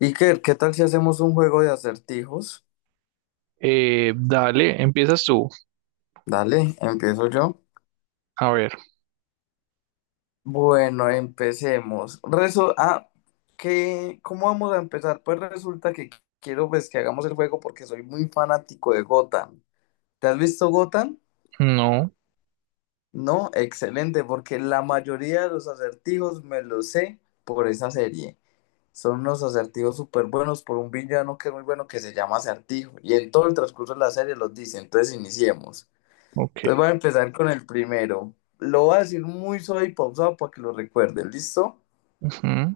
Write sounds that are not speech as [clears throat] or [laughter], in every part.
Iker, ¿qué tal si hacemos un juego de acertijos? Dale, empiezas tú. Dale, empiezo yo. A ver, Bueno, empecemos. ¿Qué, cómo vamos a empezar? Pues resulta que quiero pues, que hagamos el juego porque soy muy fanático de Gotham. ¿Te has visto Gotham? no, No, excelente, porque la mayoría de los acertijos me los sé por esa serie. Son unos acertijos súper buenos por un villano que es muy bueno que se llama Acertijo. Y en todo el transcurso de la serie los dice. Entonces iniciemos. ok. Entonces voy a empezar con el primero. Lo voy a decir muy suave y pausado para que lo recuerden, ¿listo? Ujú.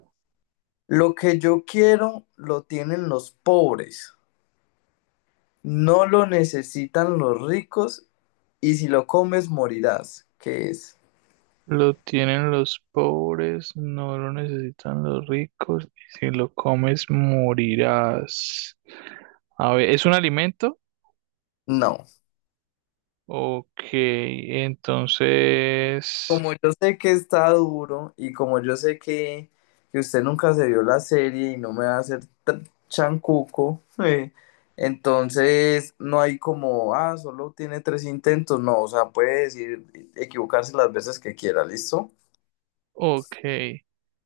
Lo que yo quiero lo tienen los pobres, no lo necesitan los ricos y si lo comes morirás. ¿Qué es? Lo tienen los pobres, no lo necesitan los ricos, y si lo comes morirás. A ver, ¿es un alimento? No. Ok, entonces, Como yo sé que está duro y como yo sé que usted nunca se vio la serie y no me va a hacer tan chancuco, [laughs] entonces no hay como, solo tiene tres intentos, no, o sea, puede decir, equivocarse las veces que quiera, ¿listo? ok.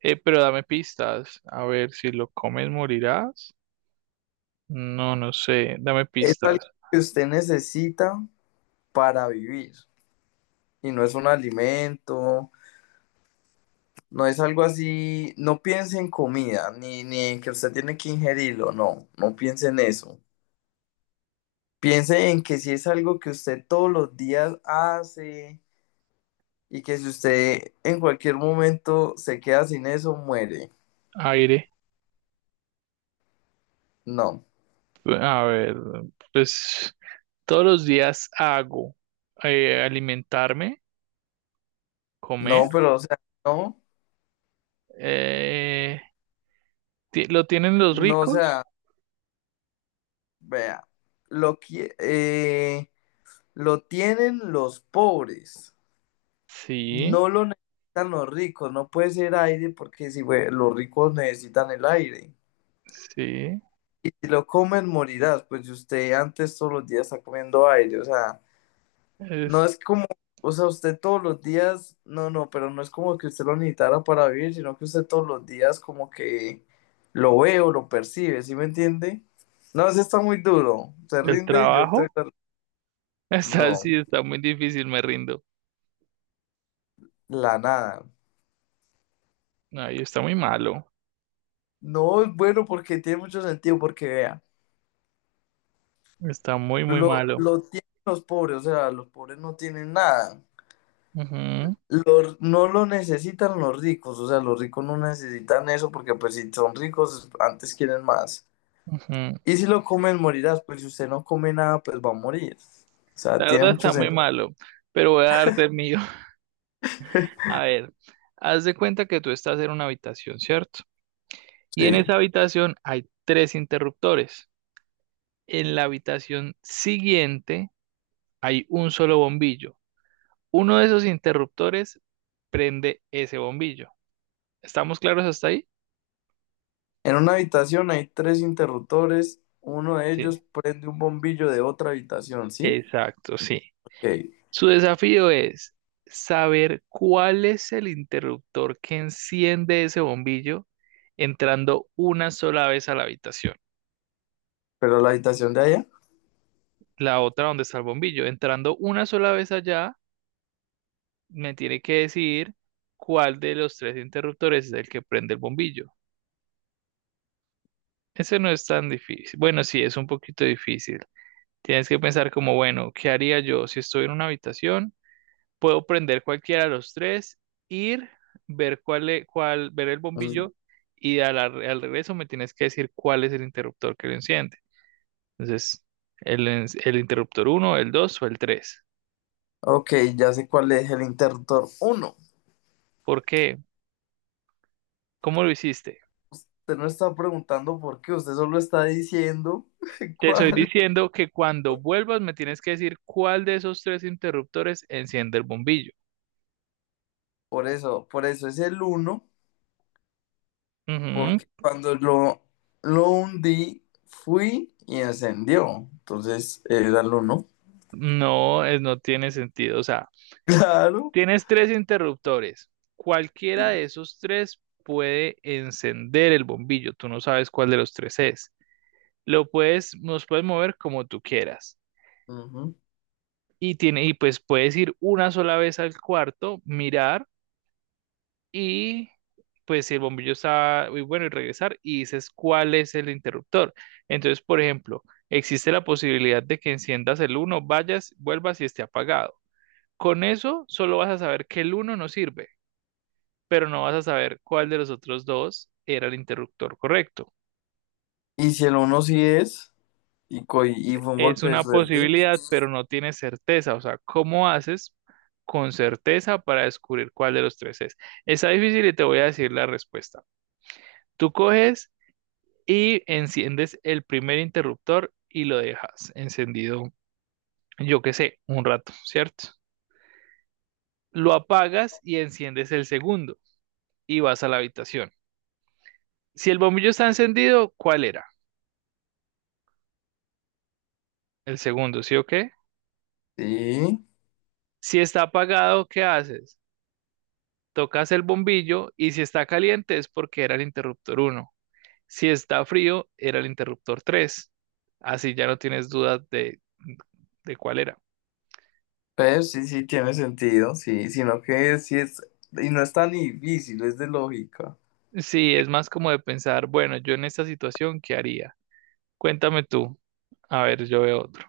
Pero dame pistas. A ver, si lo comes morirás. No, no sé. Dame Es algo pistas. que usted necesita para vivir y no es un alimento, no es algo así, no piense en comida, ni en que usted tiene que ingerirlo, no, no piense en eso. Piense en que si es algo que usted todos los días hace y que si usted en cualquier momento se queda sin eso, muere. Aire. No, A ver, pues todos los días hago alimentarme, comer. no, pero o sea, no, Eh, ¿Lo tienen los no, o ricos? sea, vea, lo, qui- eh, lo tienen los pobres, Sí, no lo necesitan los ricos, no puede ser aire porque si güey, los ricos necesitan el aire. sí. Y si lo comen, morirás, pues si usted antes todos los días está comiendo aire, o sea. No Es es como, o sea, usted todos los días, no, no, pero no es como que usted lo necesitara para vivir, sino que usted todos los días como que lo ve o lo percibe, ¿sí me entiende? No, eso está muy duro. Se el rinde y yo te... trabajo. [laughs] Está así, No, está muy difícil, me rindo. la nada. Ay, está muy malo. No es bueno porque tiene mucho sentido, porque vea, Está muy, muy lo, malo. lo tienen los pobres, o sea, los pobres no tienen nada. Ujú, Los- no lo necesitan los ricos, o sea, los ricos no necesitan eso porque pues si son ricos, antes quieren más. ujú. Y si lo comes, morirás. Pues si usted no come nada, pues va a morir. O sea, La tiene verdad mucho está muy sentido. malo, pero voy a darte el mío. [laughs] A ver, haz de cuenta que tú estás en una habitación, ¿cierto? Y en Sí. esa habitación hay tres interruptores. En la habitación siguiente hay un solo bombillo. Uno de esos interruptores prende ese bombillo. ¿Estamos claros hasta ahí? En una habitación hay tres interruptores. Uno de Sí, ellos prende un bombillo de otra habitación, ¿sí? exacto, sí. Ok. Su desafío es saber cuál es el interruptor que enciende ese bombillo entrando una sola vez a la habitación, Pero la habitación de allá. la otra donde está el bombillo. Entrando una sola vez allá, me tiene que decir cuál de los tres interruptores es el que prende el bombillo. Ese no es tan difícil. Bueno, sí, es un poquito difícil. Tienes que pensar como, bueno, ¿qué haría yo si estoy en una habitación? Puedo prender cualquiera de los tres, ir, ver cuál, cuál, ver el Mm. bombillo y al regreso me tienes que decir cuál es el interruptor que lo enciende. Entonces, el interruptor uno, el 2 o el tres. Ok, ya sé cuál es el interruptor uno. ¿Por qué? ¿Cómo lo hiciste? Usted no está preguntando por qué, usted solo está diciendo [laughs] Te estoy cuál. diciendo que cuando vuelvas me tienes que decir cuál de esos tres interruptores enciende el bombillo. Por eso es el uno. Ujú. Porque cuando lo hundí, fui y ascendió. Entonces era el uno. [laughs] No, es, no tiene sentido. O sea, Claro. tienes tres interruptores. Cualquiera y de esos tres puede encender el bombillo. Tú no sabes cuál de los tres es. Lo puedes, los puedes mover como tú quieras. Ujú. Y tiene, y pues puedes ir una sola vez al cuarto, mirar y pues si el bombillo está muy bueno y regresar y dices cuál es el interruptor. Entonces, por ejemplo, existe la posibilidad de que enciendas el uno, vayas, vuelvas y esté apagado. Con eso solo vas a saber que el uno no sirve, pero no vas a saber cuál de los otros dos era el interruptor correcto. Y si el uno sí es, y fue un Es golpe de una suerte. posibilidad, pero no tienes certeza. O sea, ¿cómo haces con certeza para descubrir cuál de los tres es? Está difícil y te voy a decir la respuesta. Tú coges y enciendes el primer interruptor y lo dejas encendido, yo qué sé, un rato, ¿cierto? Lo apagas y enciendes el segundo y vas a la habitación. Si el bombillo está encendido, ¿cuál era? El segundo, ¿sí o qué? Sí. Si está apagado, ¿qué haces? Tocas el bombillo y si está caliente es porque era el interruptor uno. Si está frío, era el interruptor 3. Así ya no tienes dudas de cuál era. Pero sí, sí, tiene sentido. Sí, sino que sí es. Y no es tan difícil, es de lógica. Sí, es más como de pensar, bueno, yo en esta situación, ¿qué haría? Cuéntame tú. A ver, yo veo otro.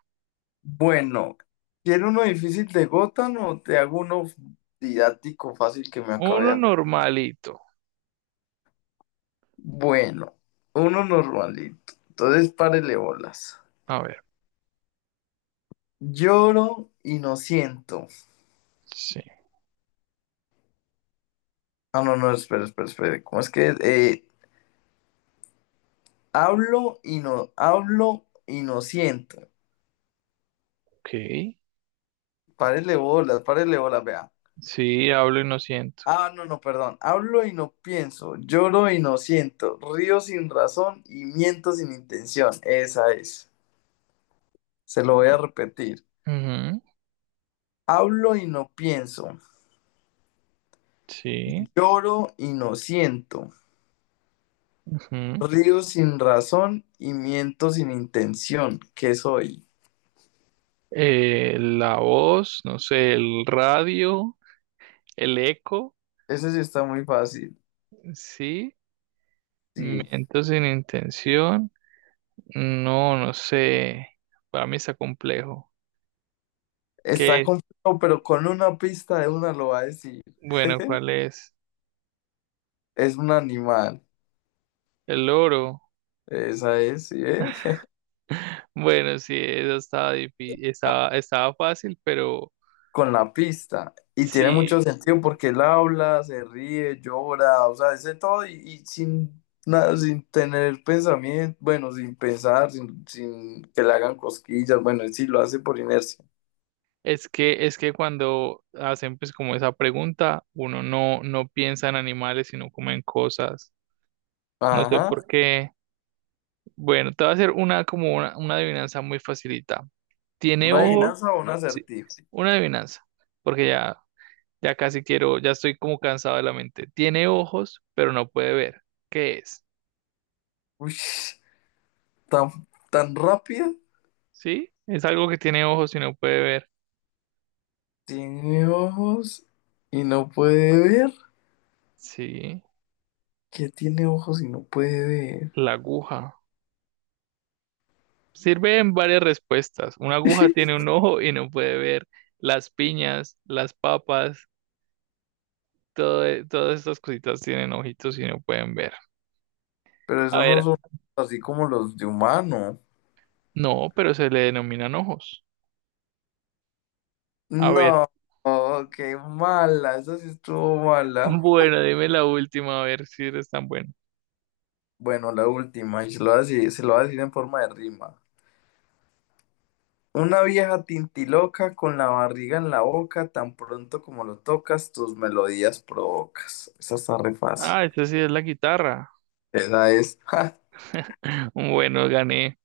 Bueno, quiero uno difícil de Gotham o te hago uno didáctico fácil que me acabe Uno de. normalito. Bueno, uno normalito. Entonces, párele bolas. A ver, Lloro y no siento. sí, Ah, no, no, espera, espera, espera. ¿Cómo es que es? Hablo y no siento. ok. Párele bolas, vea. Sí, hablo y no siento. Ah, no, no, perdón. Hablo y no pienso, lloro y no siento, río sin razón y miento sin intención. Esa es. Se lo voy a repetir. Ujú, Hablo y no pienso, sí. lloro y no siento, Ujú. río sin razón y miento sin intención. ¿Qué soy? La voz, no sé, el radio. El eco, Ese sí está muy fácil. sí. Sí. Miento sin intención. No, no sé. Para mí está complejo. Está ¿Qué? complejo, pero con una pista de una lo va a decir. Bueno, ¿cuál es? Es un animal. El oro. Esa es, ¿sí? ¿Eh? Bueno, sí, eso estaba estaba, estaba fácil, pero Con la pista. Y tiene sí, mucho sentido porque él habla, se ríe, llora, o sea, dice todo y sin nada, sin tener pensamiento, bueno, sin pensar, sin que le hagan cosquillas, bueno, y sí lo hace por inercia. Es que cuando hacen pues como esa pregunta, uno no, no piensa en animales, sino como en cosas. No sé Ajá. por qué. Bueno, te voy a hacer una como una adivinanza muy facilita. Tiene Una ojo. adivinanza o un Sí, acertijo. una adivinanza. Porque ya, ya casi quiero, ya estoy como cansado de la mente. Tiene ojos, pero no puede ver. ¿Qué es? Uy, tan, tan rápida. ¿Sí? Es algo que tiene ojos y no puede ver. Tiene ojos y no puede ver. Sí, Que tiene ojos y no puede ver. la aguja. Sirve en varias respuestas. Una aguja [laughs] tiene un ojo y no puede ver. Las piñas, las papas, todo, todas estas cositas tienen ojitos y no pueden ver. Pero A eso no ver, son así como los de humano. no, pero se le denominan ojos. A ver, No, oh, qué mala, esa sí estuvo [laughs] mala. bueno, dime la última, a ver si eres tan bueno. Bueno, la última, y se lo voy a decir, se lo voy a decir en forma de rima. Una vieja tintiloca con la barriga en la boca, tan pronto como lo tocas, tus melodías provocas. Esa está re fácil. Ah, esta sí es la guitarra. Esa es. [laughs] [clears throat] [laughs] Bueno, gané.